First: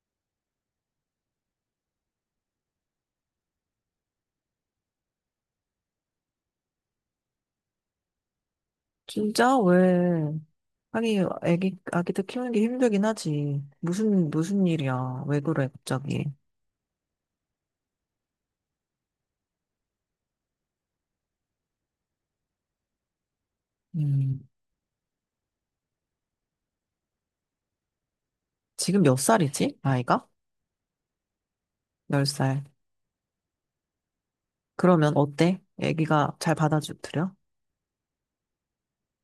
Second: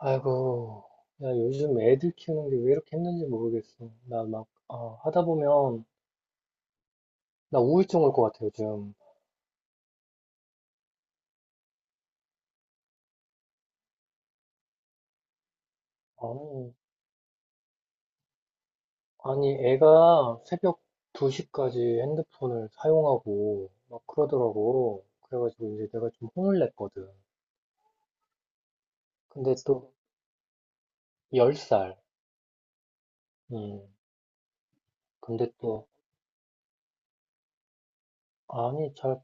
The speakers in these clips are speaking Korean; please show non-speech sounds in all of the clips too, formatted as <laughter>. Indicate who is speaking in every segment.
Speaker 1: 아이고, 야, 요즘 애들 키우는 게 왜 이렇게 힘든지 모르겠어. 나 막, 하다 보면, 나 우울증 올 것 같아, 요즘.
Speaker 2: 진짜? 왜? 아니, 아기들 키우는 게 힘들긴 하지. 무슨 일이야. 왜 그래, 갑자기.
Speaker 1: 아니, 아니, 애가 새벽 2시까지 핸드폰을 사용하고, 막
Speaker 2: 음,
Speaker 1: 그러더라고. 그래가지고 이제 내가 좀 혼을 냈거든.
Speaker 2: 지금 몇
Speaker 1: 근데
Speaker 2: 살이지?
Speaker 1: 또,
Speaker 2: 아이가?
Speaker 1: 10살.
Speaker 2: 10살.
Speaker 1: 음,
Speaker 2: 그러면
Speaker 1: 근데
Speaker 2: 어때?
Speaker 1: 또,
Speaker 2: 애기가 잘 받아주드려?
Speaker 1: 아니, 잘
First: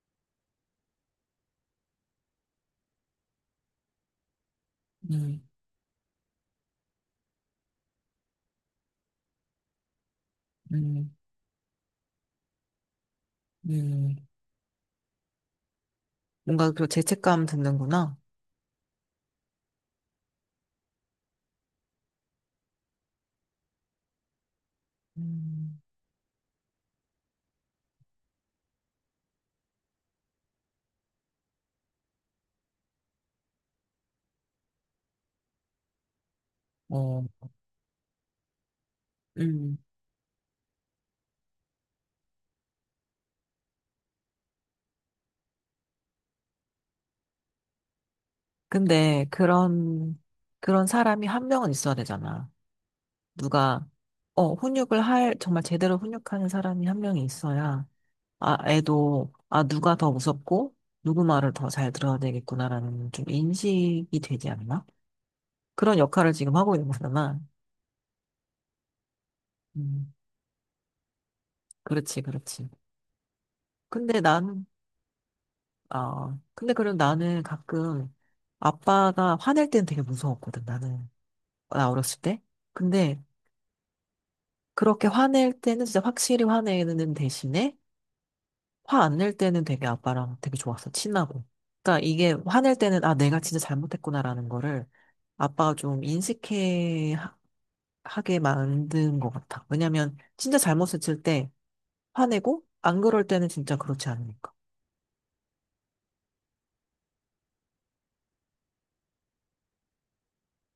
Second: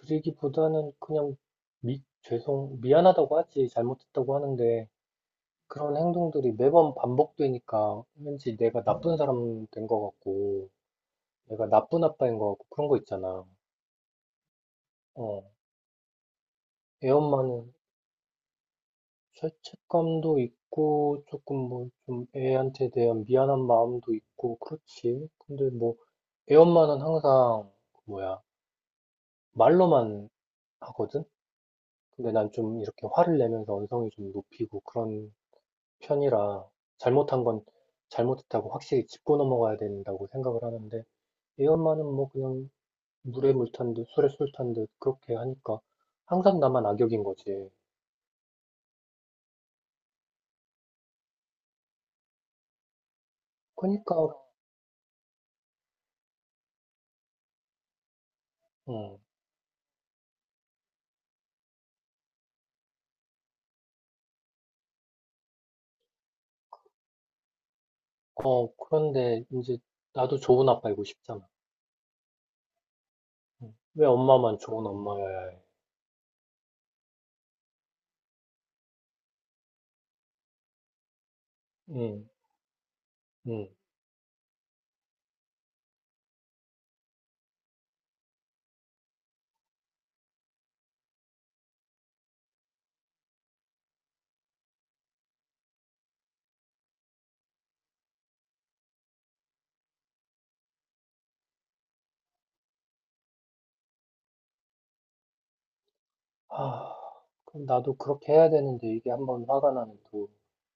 Speaker 1: 받아들이기보다는 그냥, 미안하다고 하지. 잘못했다고 하는데,
Speaker 2: 음,
Speaker 1: 그런 행동들이 매번 반복되니까 왠지 내가 나쁜 사람 된 것 같고,
Speaker 2: 음,
Speaker 1: 내가 나쁜 아빠인 것 같고, 그런 거 있잖아.
Speaker 2: 음.
Speaker 1: 어,
Speaker 2: 뭔가 그
Speaker 1: 애
Speaker 2: 죄책감
Speaker 1: 엄마는
Speaker 2: 드는구나.
Speaker 1: 죄책감도 있고, 조금 뭐, 좀 애한테 대한 미안한 마음도 있고, 그렇지. 근데
Speaker 2: 음,
Speaker 1: 뭐, 애 엄마는 항상, 그 뭐야, 말로만 하거든? 근데 난 좀 이렇게 화를 내면서 언성이 좀 높이고 그런 편이라,
Speaker 2: 어,
Speaker 1: 잘못한 건 잘못했다고 확실히 짚고 넘어가야
Speaker 2: 음.
Speaker 1: 된다고 생각을 하는데, 애 엄마는 뭐 그냥 물에 물탄듯 술에 술탄듯 그렇게 하니까 항상 나만 악역인 거지.
Speaker 2: 근데 그런 사람이 한 명은 있어야 되잖아. 누가,
Speaker 1: 그러니까
Speaker 2: 어, 훈육을 할, 정말 제대로 훈육하는 사람이 한 명이 있어야 아,
Speaker 1: 응.
Speaker 2: 애도, 아, 누가 더 무섭고, 누구 말을 더 잘 들어야 되겠구나라는 좀 인식이 되지 않나? 그런 역할을 지금 하고 있는 거잖아.
Speaker 1: 그런데 이제
Speaker 2: 음,
Speaker 1: 나도 좋은 아빠이고 싶잖아.
Speaker 2: 그렇지, 그렇지.
Speaker 1: 응. 왜
Speaker 2: 근데
Speaker 1: 엄마만
Speaker 2: 난,
Speaker 1: 좋은 엄마여야 해?
Speaker 2: 아, 근데 그럼 나는 가끔 아빠가 화낼 때는 되게 무서웠거든, 나는. 나
Speaker 1: 응
Speaker 2: 어렸을 때. 근데
Speaker 1: 응
Speaker 2: 그렇게 화낼 때는 진짜 확실히 화내는 대신에 화 안 낼 때는 되게 아빠랑 되게 좋았어, 친하고. 그러니까 이게 화낼 때는 아, 내가 진짜 잘못했구나라는 거를 아빠가 좀 인식해 하게 만든 것 같아. 왜냐면 진짜 잘못을 칠 때 화내고 안 그럴 때는 진짜 그렇지 않으니까.
Speaker 1: 아, 그럼 나도 그렇게 해야 되는데 이게 한번 화가 나면 또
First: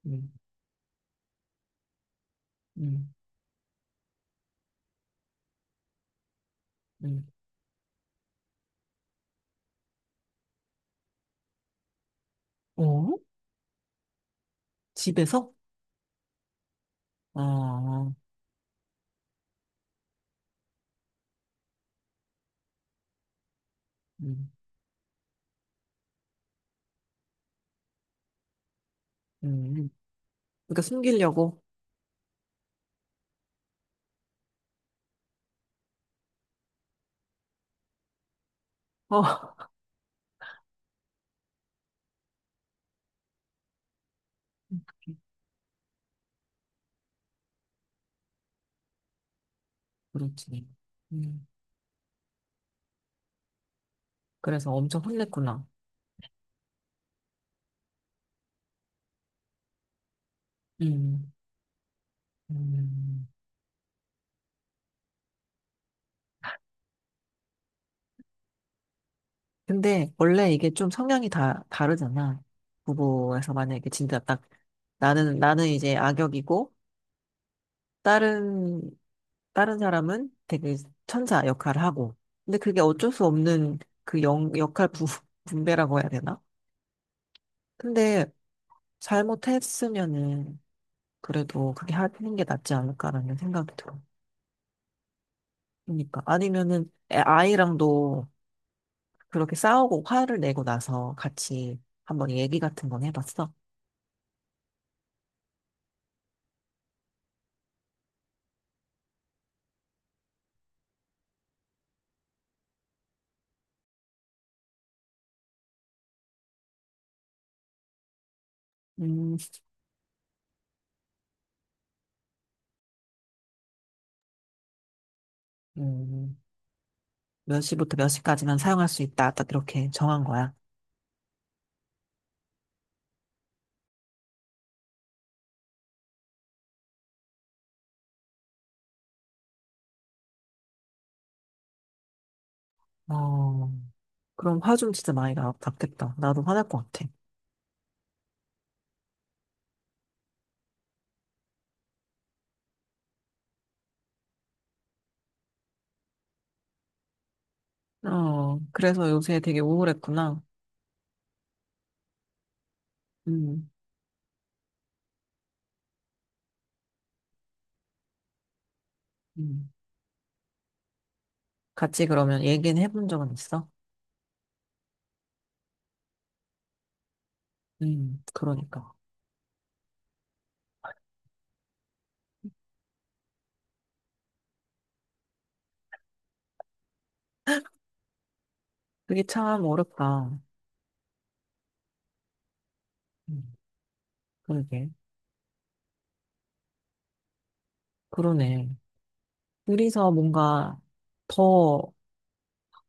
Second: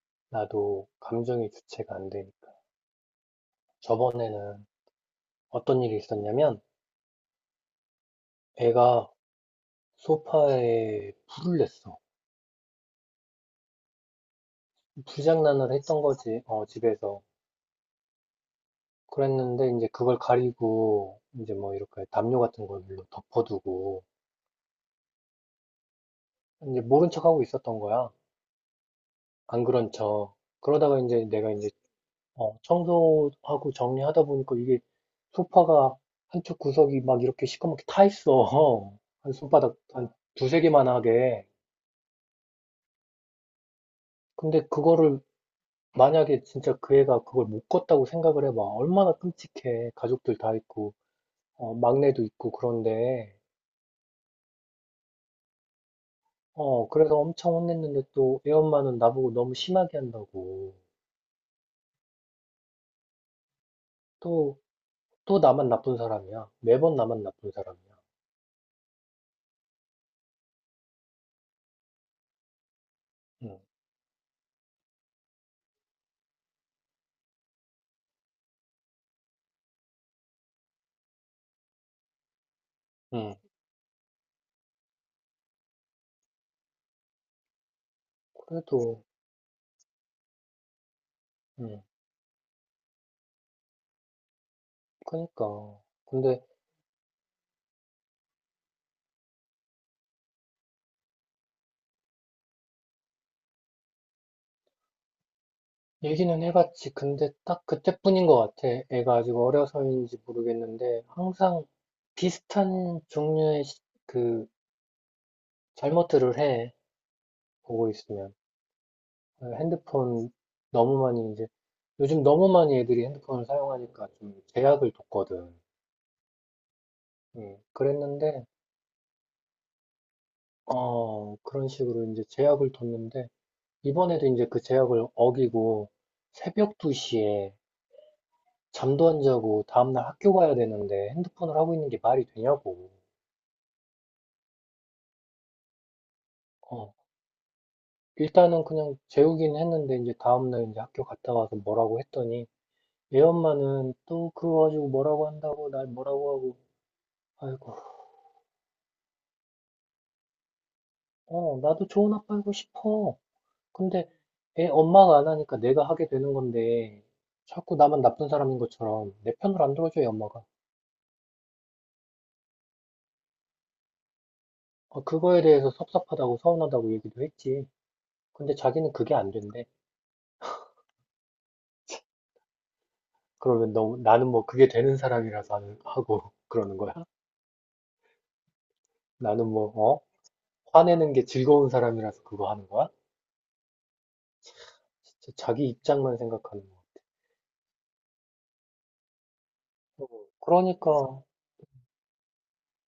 Speaker 2: 음,
Speaker 1: 나도 감정이 주체가 안 되니까.
Speaker 2: 음,
Speaker 1: 저번에는 어떤 일이 있었냐면
Speaker 2: 음.
Speaker 1: 애가 소파에 불을 냈어.
Speaker 2: 어? 집에서?
Speaker 1: 불장난을 했던 거지. 어, 집에서.
Speaker 2: 어, 어,
Speaker 1: 그랬는데 이제 그걸 가리고 이제 뭐 이렇게 담요 같은 걸로 덮어두고
Speaker 2: 음,
Speaker 1: 이제 모른 척하고 있었던 거야. 안
Speaker 2: 음.
Speaker 1: 그런 척.
Speaker 2: 그러니까
Speaker 1: 그러다가 이제 내가 이
Speaker 2: 숨기려고?
Speaker 1: 제 청소하고 정리하다 보니까 이게 소파가 한쪽 구석이 막 이렇게 시커멓게 타 있어. <laughs>
Speaker 2: 어,
Speaker 1: 한 손바닥
Speaker 2: <laughs>
Speaker 1: 한 두세 개만하게. 근데 그거를 만약에 진짜 그 애가 그걸 못 껐다고 생각을 해 봐. 얼마나 끔찍해. 가족들 다
Speaker 2: 그렇지.
Speaker 1: 있고
Speaker 2: 음.
Speaker 1: 막내도 있고 그런데.
Speaker 2: 그래서 엄청 혼냈구나.
Speaker 1: 어, 그래서 엄청 혼냈는데 또 애 엄마는 나보고 너무 심하게 한다고.
Speaker 2: 음, 음.
Speaker 1: 또, 또 나만 나쁜 사람이야. 매번 나만 나쁜 사람이야.
Speaker 2: 근데 원래 이게 좀 성향이 다 다르잖아. 부부에서
Speaker 1: 응,
Speaker 2: 만약에 진짜 딱 나는 이제 악역이고 다른, 다른 사람은 되게 천사 역할을 하고. 근데 그게 어쩔 수
Speaker 1: 응.
Speaker 2: 없는 그 역할 <laughs> 분배라고 해야 되나? 근데
Speaker 1: 그래도,
Speaker 2: 잘못했으면은 그래도
Speaker 1: 응,
Speaker 2: 그게 하는 게 낫지 않을까라는 생각이 들어.
Speaker 1: 그니까.
Speaker 2: 그러니까.
Speaker 1: 근데
Speaker 2: 아니면은 아이랑도 그렇게 싸우고 화를 내고 나서 같이 한번 얘기 같은 건 해봤어?
Speaker 1: 얘기는 해봤지. 근데 딱 그때뿐인 것 같아. 애가 아직 어려서인지 모르겠는데 항상 비슷한 종류의 그 잘못들을 해. 보고 있으면.
Speaker 2: 음,
Speaker 1: 핸드폰 너무 많이 이제 요즘 너무 많이 애들이 핸드폰을 사용하니까 좀 제약을 뒀거든.
Speaker 2: 음, 몇 시부터 몇
Speaker 1: 그랬는데,
Speaker 2: 시까지만 사용할 수 있다. 딱 이렇게 정한 거야.
Speaker 1: 그런 식으로 이제 제약을 뒀는데, 이번에도 이제 그 제약을 어기고, 새벽 2시에 잠도 안 자고 다음날 학교 가야 되는데 핸드폰을 하고 있는 게 말이 되냐고.
Speaker 2: 어, 그럼 화 좀 진짜 많이 났겠다. 나도 화날 것
Speaker 1: 어,
Speaker 2: 같아.
Speaker 1: 일단은 그냥 재우긴 했는데, 이제 다음날 이제 학교 갔다 와서 뭐라고 했더니, 얘 엄마는 또 그거 가지고 뭐라고 한다고, 날 뭐라고 하고, 아이고,
Speaker 2: 어, 그래서 요새 되게 우울했구나.
Speaker 1: 나도 좋은 아빠이고 싶어.
Speaker 2: 음,
Speaker 1: 근데 애 엄마가 안 하니까 내가 하게 되는 건데 자꾸 나만 나쁜 사람인 것처럼 내 편을
Speaker 2: 음.
Speaker 1: 안 들어줘요, 엄마가.
Speaker 2: 같이 그러면 얘기는 해본 적은 있어?
Speaker 1: 그거에 대해서 섭섭하다고 서운하다고 얘기도 했지. 근데
Speaker 2: 그러니까.
Speaker 1: 자기는 그게 안 된대. 그러면 너, 나는 뭐 그게 되는 사람이라서 하고 <laughs> 그러는 거야?
Speaker 2: 그게
Speaker 1: 나는
Speaker 2: 참
Speaker 1: 뭐, 어?
Speaker 2: 어렵다.
Speaker 1: 화내는 게 즐거운 사람이라서 그거 하는 거야?
Speaker 2: 음. 그러게.
Speaker 1: 진짜 자기 입장만 생각하는 거야.
Speaker 2: 그러네.
Speaker 1: 어,
Speaker 2: 둘이서 뭔가
Speaker 1: 그러니까,
Speaker 2: 더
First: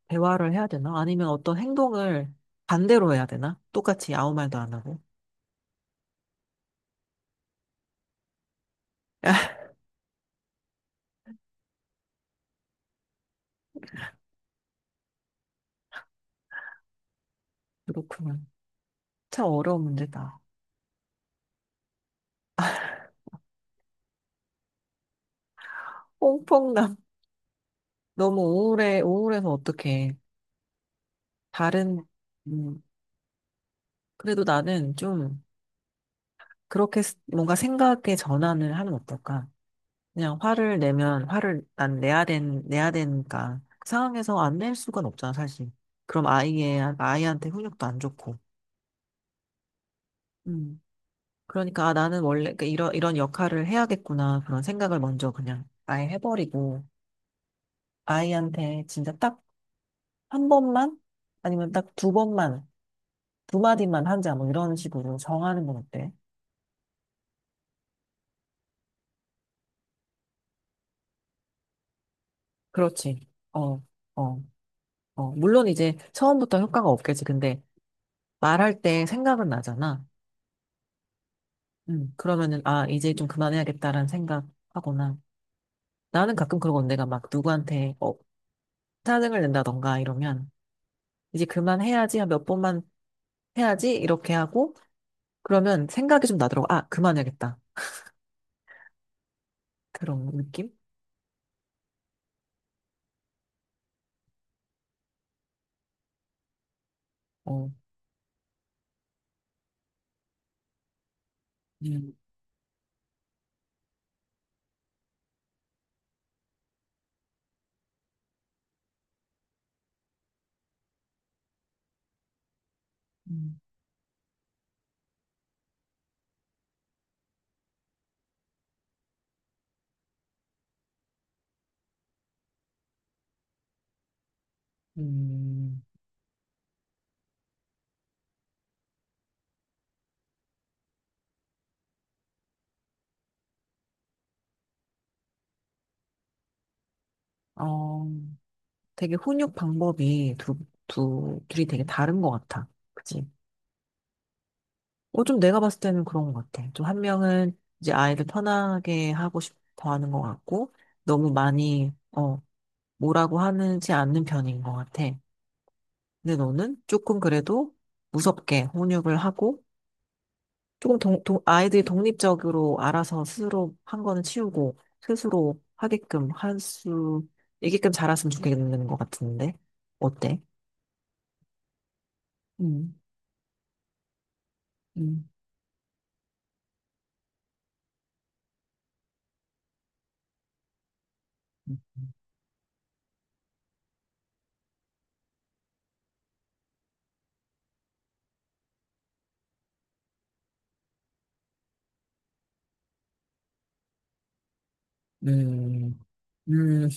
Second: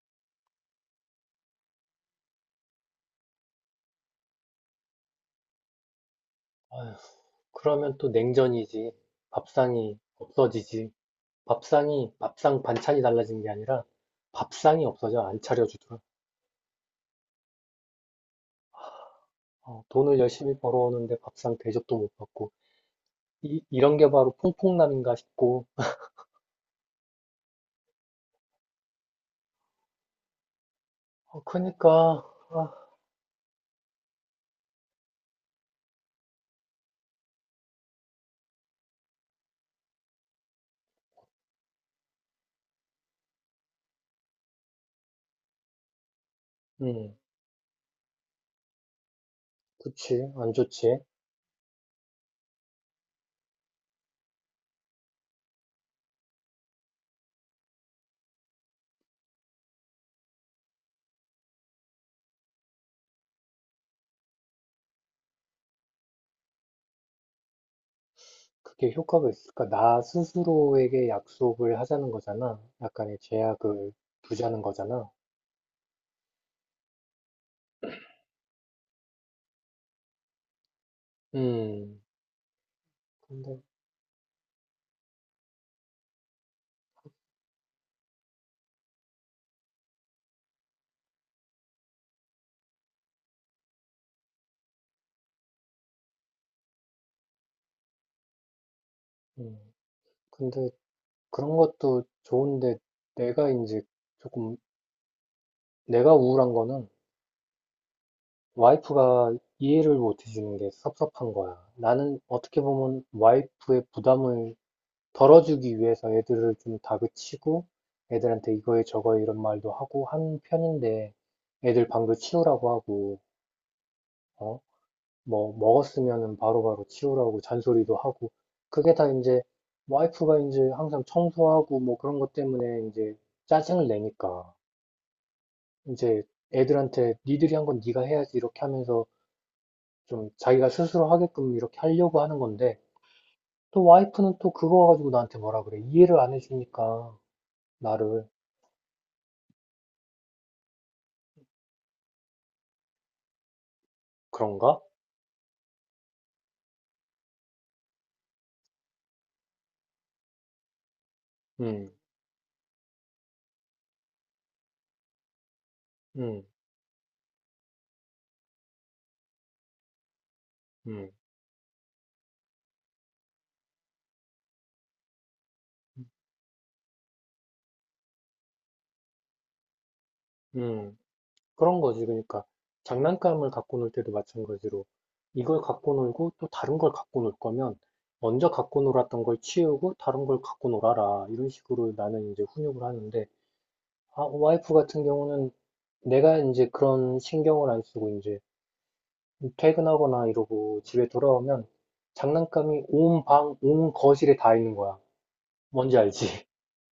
Speaker 2: 대화를 해야 되나? 아니면 어떤 행동을 반대로 해야 되나? 똑같이 아무 말도 안 하고.
Speaker 1: 아휴, 그러면 또 냉전이지.
Speaker 2: <laughs>
Speaker 1: 밥상이 없어지지. 밥상이 밥상 반찬이 달라진 게 아니라 밥상이 없어져 안 차려주더라.
Speaker 2: 그렇구나. 참 어려운
Speaker 1: 돈을
Speaker 2: 문제다.
Speaker 1: 열심히 벌어오는데 밥상 대접도 못 받고 이, 이런 게 바로 퐁퐁남인가 싶고
Speaker 2: 퐁퐁남. <laughs> 너무 우울해, 우울해서 어떡해.
Speaker 1: 그니까
Speaker 2: 다른,
Speaker 1: 아,
Speaker 2: 음, 그래도 나는 좀 그렇게 스- 뭔가 생각의 전환을 하면 어떨까? 그냥 화를 내면 화를 난 내야 내야 되니까 그 상황에서 안 낼 수가 없잖아, 사실. 그럼 아이의,
Speaker 1: 음,
Speaker 2: 아이한테 훈육도 안 좋고.
Speaker 1: 그치 안
Speaker 2: 음.
Speaker 1: 좋지.
Speaker 2: 그러니까 아, 나는 원래 그 이런, 이런 역할을 해야겠구나. 그런 생각을 먼저 그냥 아예 해버리고 아이한테 진짜 딱 한 번만 아니면 딱 두 번만 두 마디만 하자 뭐 이런 식으로 정하는 건 어때?
Speaker 1: 그게 효과가 있을까? 나 스스로에게 약속을 하자는 거잖아. 약간의
Speaker 2: 그렇지. 어,
Speaker 1: 제약을
Speaker 2: 어,
Speaker 1: 두자는 거잖아.
Speaker 2: 어. 물론 이제 처음부터 효과가 없겠지. 근데 말할 때 생각은 나잖아.
Speaker 1: 음,
Speaker 2: 그러면은, 아, 이제 좀
Speaker 1: 근데,
Speaker 2: 그만해야겠다라는 생각하거나. 나는 가끔 그러고 내가 막 누구한테, 어, 짜증을 낸다던가 이러면, 이제 그만해야지, 한 몇 번만 해야지, 이렇게 하고, 그러면 생각이 좀 나더라고. 아, 그만해야겠다.
Speaker 1: 음,
Speaker 2: 그런
Speaker 1: 근데
Speaker 2: 느낌?
Speaker 1: 그런 것도 좋은데 내가 이제 조금 내가 우울한 거는
Speaker 2: 어,
Speaker 1: 와이프가 이해를 못 해주는 게 섭섭한 거야.
Speaker 2: 음,
Speaker 1: 나는 어떻게 보면 와이프의 부담을 덜어주기 위해서 애들을 좀 다그치고 애들한테 이거에 저거에 이런 말도 하고 한 편인데 애들 방도 치우라고 하고,
Speaker 2: 음,
Speaker 1: 어? 뭐, 먹었으면은 바로바로 치우라고 잔소리도 하고 그게 다 이제 와이프가 이제 항상 청소하고 뭐 그런 것 때문에 이제 짜증을 내니까
Speaker 2: 음.
Speaker 1: 이제 애들한테 니들이 한 건 니가 해야지 이렇게 하면서 좀 자기가 스스로 하게끔 이렇게 하려고 하는 건데, 또 와이프는 또 그거 가지고 나한테 뭐라 그래. 이해를 안 해주니까,
Speaker 2: 어,
Speaker 1: 나를.
Speaker 2: 되게 훈육 방법이 둘이 되게 다른 것 같아. 그치?
Speaker 1: 그런가?
Speaker 2: 어, 좀 내가 봤을 때는 그런 것 같아. 좀 한 명은 이제 아이를 편하게 하고 싶어 하는 것 같고, 너무
Speaker 1: 음,
Speaker 2: 많이, 어, 뭐라고 하는지 않는 편인 것 같아. 근데
Speaker 1: 음,
Speaker 2: 너는 조금 그래도 무섭게 혼육을 하고, 조금
Speaker 1: 음,
Speaker 2: 아이들이 독립적으로 알아서 스스로 한 거는 치우고, 스스로 하게끔 할 수, 있게끔 자랐으면 좋겠는 것 같은데. 어때?
Speaker 1: 음. 그런 거지. 그러니까,
Speaker 2: 음,
Speaker 1: 장난감을 갖고 놀 때도 마찬가지로,
Speaker 2: 음,
Speaker 1: 이걸 갖고 놀고 또 다른 걸 갖고 놀 거면, 먼저 갖고 놀았던 걸 치우고 다른 걸 갖고 놀아라. 이런 식으로 나는 이제 훈육을 하는데, 아, 와이프 같은 경우는 내가 이제 그런 신경을 안 쓰고, 이제, 퇴근하거나 이러고 집에 돌아오면 장난감이 온 방, 온 거실에 다 있는 거야. 뭔지
Speaker 2: 음,
Speaker 1: 알지? <laughs>
Speaker 2: 음,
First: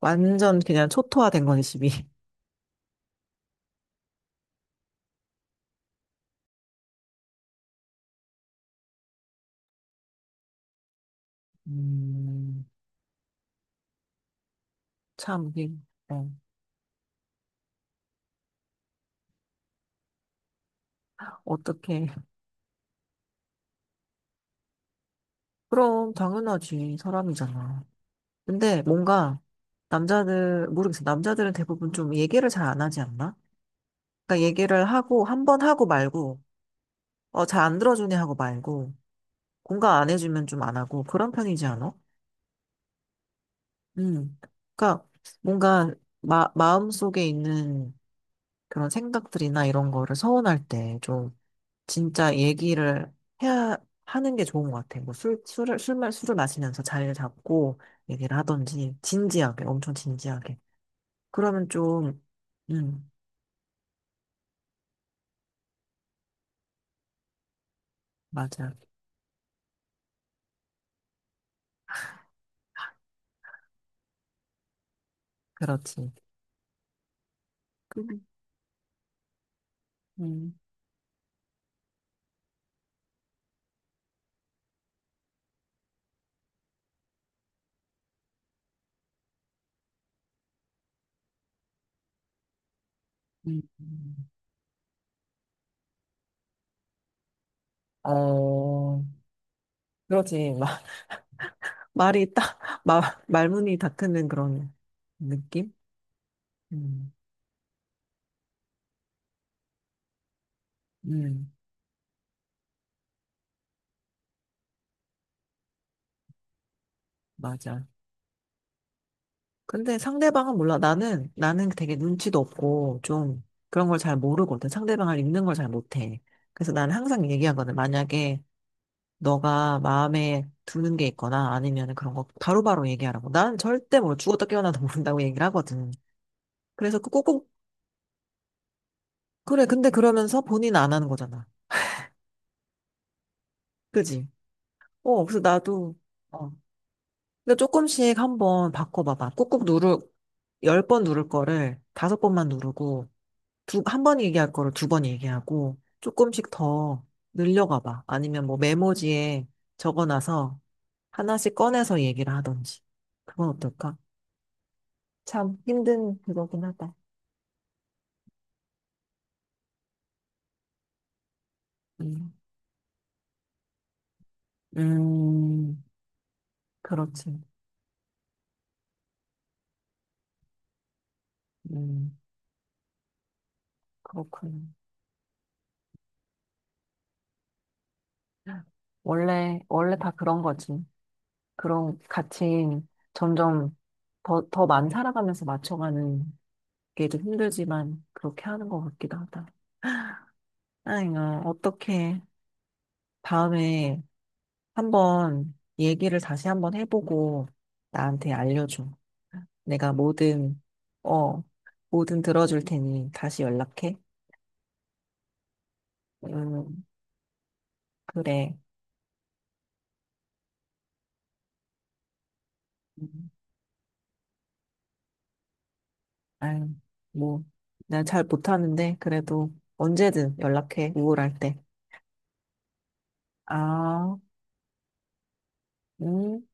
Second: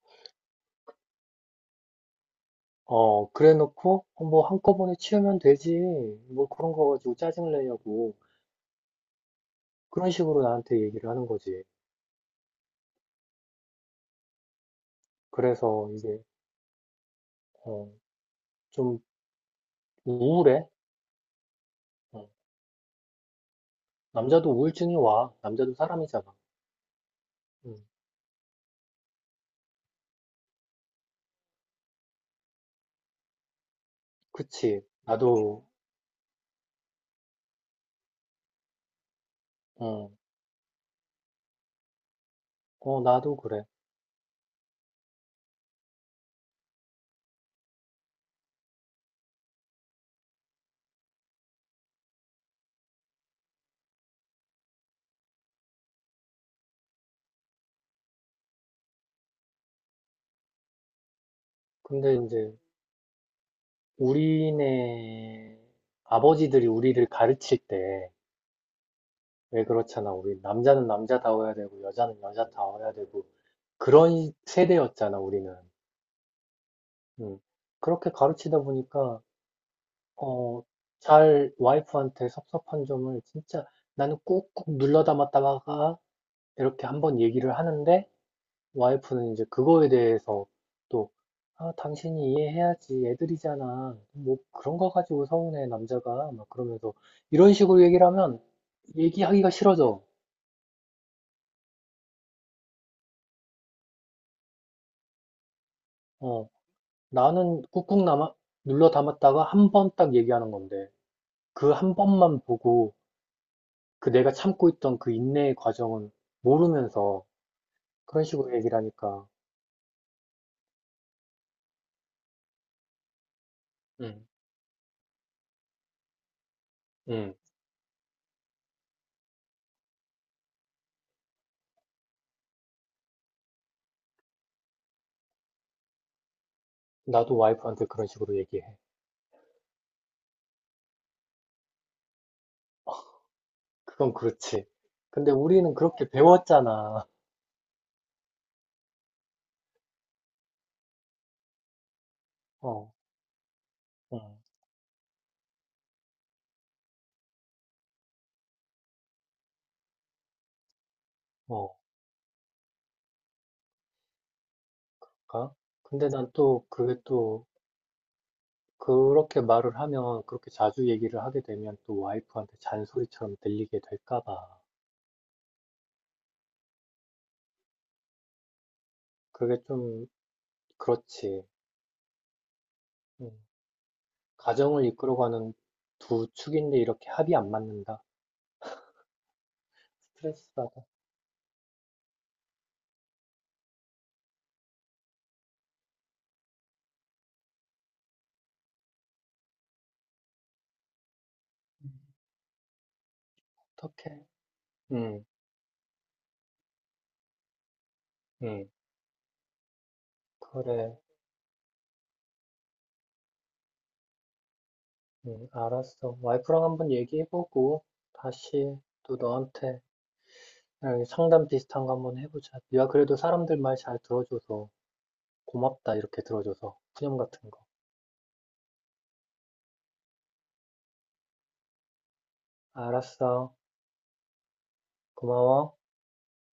Speaker 2: 완전 그냥 초토화된 거네, 집이.
Speaker 1: 그래 놓고, 뭐 한꺼번에 치우면 되지. 뭐 그런 거 가지고 짜증을 내냐고. 그런 식으로 나한테 얘기를 하는 거지.
Speaker 2: 음. 참, 이게,
Speaker 1: 그래서 이게,
Speaker 2: 어,
Speaker 1: 어, 좀 우울해.
Speaker 2: 어떻게.
Speaker 1: 어, 남자도 우울증이 와. 남자도
Speaker 2: 그럼,
Speaker 1: 사람이잖아.
Speaker 2: 당연하지. 사람이잖아.
Speaker 1: 음,
Speaker 2: 근데 뭔가 남자들, 모르겠어. 남자들은 대부분 좀 얘기를 잘 안 하지 않나? 그러니까
Speaker 1: 그치.
Speaker 2: 얘기를 하고, 한 번 하고 말고, 어, 잘 안 들어주네 하고 말고, 공감 안
Speaker 1: 어,
Speaker 2: 해주면 좀 안 하고, 그런 편이지 않아?
Speaker 1: 나도 그래.
Speaker 2: 음. 그러니까 뭔가 마, 마음속에 있는 그런 생각들이나 이런 거를 서운할 때 좀 진짜 얘기를 해야 하는 게 좋은 것 같아. 뭐 술, 술을, 술, 마- 술을 마시면서 자리를 잡고 얘기를 하던지, 진지하게, 엄청 진지하게. 그러면
Speaker 1: 근데
Speaker 2: 좀,
Speaker 1: 이제
Speaker 2: 음,
Speaker 1: 우리네 아버지들이 우리를 가르칠 때,
Speaker 2: 맞아.
Speaker 1: 왜 그렇잖아. 우리 남자는 남자다워야 되고, 여자는 여자다워야 되고, 그런 세대였잖아, 우리는.
Speaker 2: 그렇지.
Speaker 1: 음. 그렇게
Speaker 2: 음,
Speaker 1: 가르치다 보니까,
Speaker 2: 음.
Speaker 1: 어, 잘 와이프한테 섭섭한 점을 진짜 나는 꾹꾹 눌러 담았다가 이렇게 한번 얘기를 하는데, 와이프는 이제 그거에 대해서 또, 아, 당신이 이해해야지.
Speaker 2: 음.
Speaker 1: 애들이잖아. 뭐 그런 거 가지고 서운해, 남자가. 막 그러면서 이런 식으로 얘기를 하면
Speaker 2: 어,
Speaker 1: 얘기하기가 싫어져.
Speaker 2: 그렇지. <laughs> 말이 딱, 마, 말문이 닫히는 그런 느낌?
Speaker 1: 어.
Speaker 2: 음,
Speaker 1: 나는 꾹꾹 눌러 담았다가 한 번 딱 얘기하는 건데,
Speaker 2: 음,
Speaker 1: 그 한 번만 보고, 그 내가 참고 있던 그 인내의 과정을 모르면서
Speaker 2: 맞아.
Speaker 1: 그런 식으로 얘기를 하니까,
Speaker 2: 근데 상대방은 몰라. 나는 되게 눈치도 없고, 좀 그런 걸 잘
Speaker 1: 응,
Speaker 2: 모르거든. 상대방을 읽는 걸 잘 못해. 그래서 나는 항상
Speaker 1: 응,
Speaker 2: 얘기하거든. 만약에 너가 마음에 두는 게 있거나 아니면 그런 거 바로바로 얘기하라고. 난 절대 뭘 죽었다 깨어나도 <laughs> 모른다고 얘기를 하거든. 그래서 그
Speaker 1: 나도
Speaker 2: 꼭꼭,
Speaker 1: 와이프한테 그런 식으로 얘기해.
Speaker 2: 그래, 근데 그러면서 본인 안 하는 거잖아.
Speaker 1: 그건
Speaker 2: 그지?
Speaker 1: 그렇지.
Speaker 2: 어,
Speaker 1: 근데
Speaker 2: 그래서
Speaker 1: 우리는
Speaker 2: 나도,
Speaker 1: 그렇게
Speaker 2: 어.
Speaker 1: 배웠잖아.
Speaker 2: 근데 조금씩 한번 바꿔봐봐. 꾹꾹 10번 누를 거를 다섯 번만
Speaker 1: 어,
Speaker 2: 누르고, 한 번
Speaker 1: 어.
Speaker 2: 얘기할 거를 두 번 얘기하고, 조금씩 더 늘려가봐. 아니면 뭐 메모지에 적어놔서 하나씩
Speaker 1: 어,
Speaker 2: 꺼내서 얘기를 하던지. 그건 어떨까?
Speaker 1: 가?
Speaker 2: 참
Speaker 1: 근데
Speaker 2: 힘든
Speaker 1: 난
Speaker 2: 그거긴
Speaker 1: 또,
Speaker 2: 하다.
Speaker 1: 그게 또, 그렇게 말을 하면, 그렇게 자주 얘기를 하게 되면 또
Speaker 2: 음,
Speaker 1: 와이프한테 잔소리처럼 들리게 될까 봐.
Speaker 2: 음, 그렇지.
Speaker 1: 그게 좀, 그렇지.
Speaker 2: 음,
Speaker 1: 응.
Speaker 2: 그렇군.
Speaker 1: 가정을 이끌어가는 두 축인데 이렇게 합이 안 맞는다.
Speaker 2: 원래, 원래 다 그런
Speaker 1: 스트레스
Speaker 2: 거지.
Speaker 1: 받아.
Speaker 2: 그런 가치인 점점 더, 더 많이 살아가면서 맞춰가는 게 좀 힘들지만 그렇게 하는 것 같기도 하다. 아이고, 어떻게 다음에
Speaker 1: 어떡해. 응,
Speaker 2: 한번 얘기를 다시 한번 해보고 나한테
Speaker 1: 응.
Speaker 2: 알려줘. 내가 뭐든,
Speaker 1: 그래.
Speaker 2: 어, 뭐든 들어줄 테니 다시 연락해.
Speaker 1: 응, 알았어. 와이프랑
Speaker 2: 음,
Speaker 1: 한번 얘기해보고
Speaker 2: 그래.
Speaker 1: 다시 또 너한테 상담 비슷한 거 한번 해보자. 네가 그래도 사람들 말 잘 들어줘서 고맙다. 이렇게
Speaker 2: 아유,
Speaker 1: 들어줘서. 푸념
Speaker 2: 뭐,
Speaker 1: 같은 거.
Speaker 2: 내가 잘 못하는데, 그래도 언제든 연락해, 우울할 때.
Speaker 1: 알았어.
Speaker 2: 아,
Speaker 1: 고마워.
Speaker 2: 음.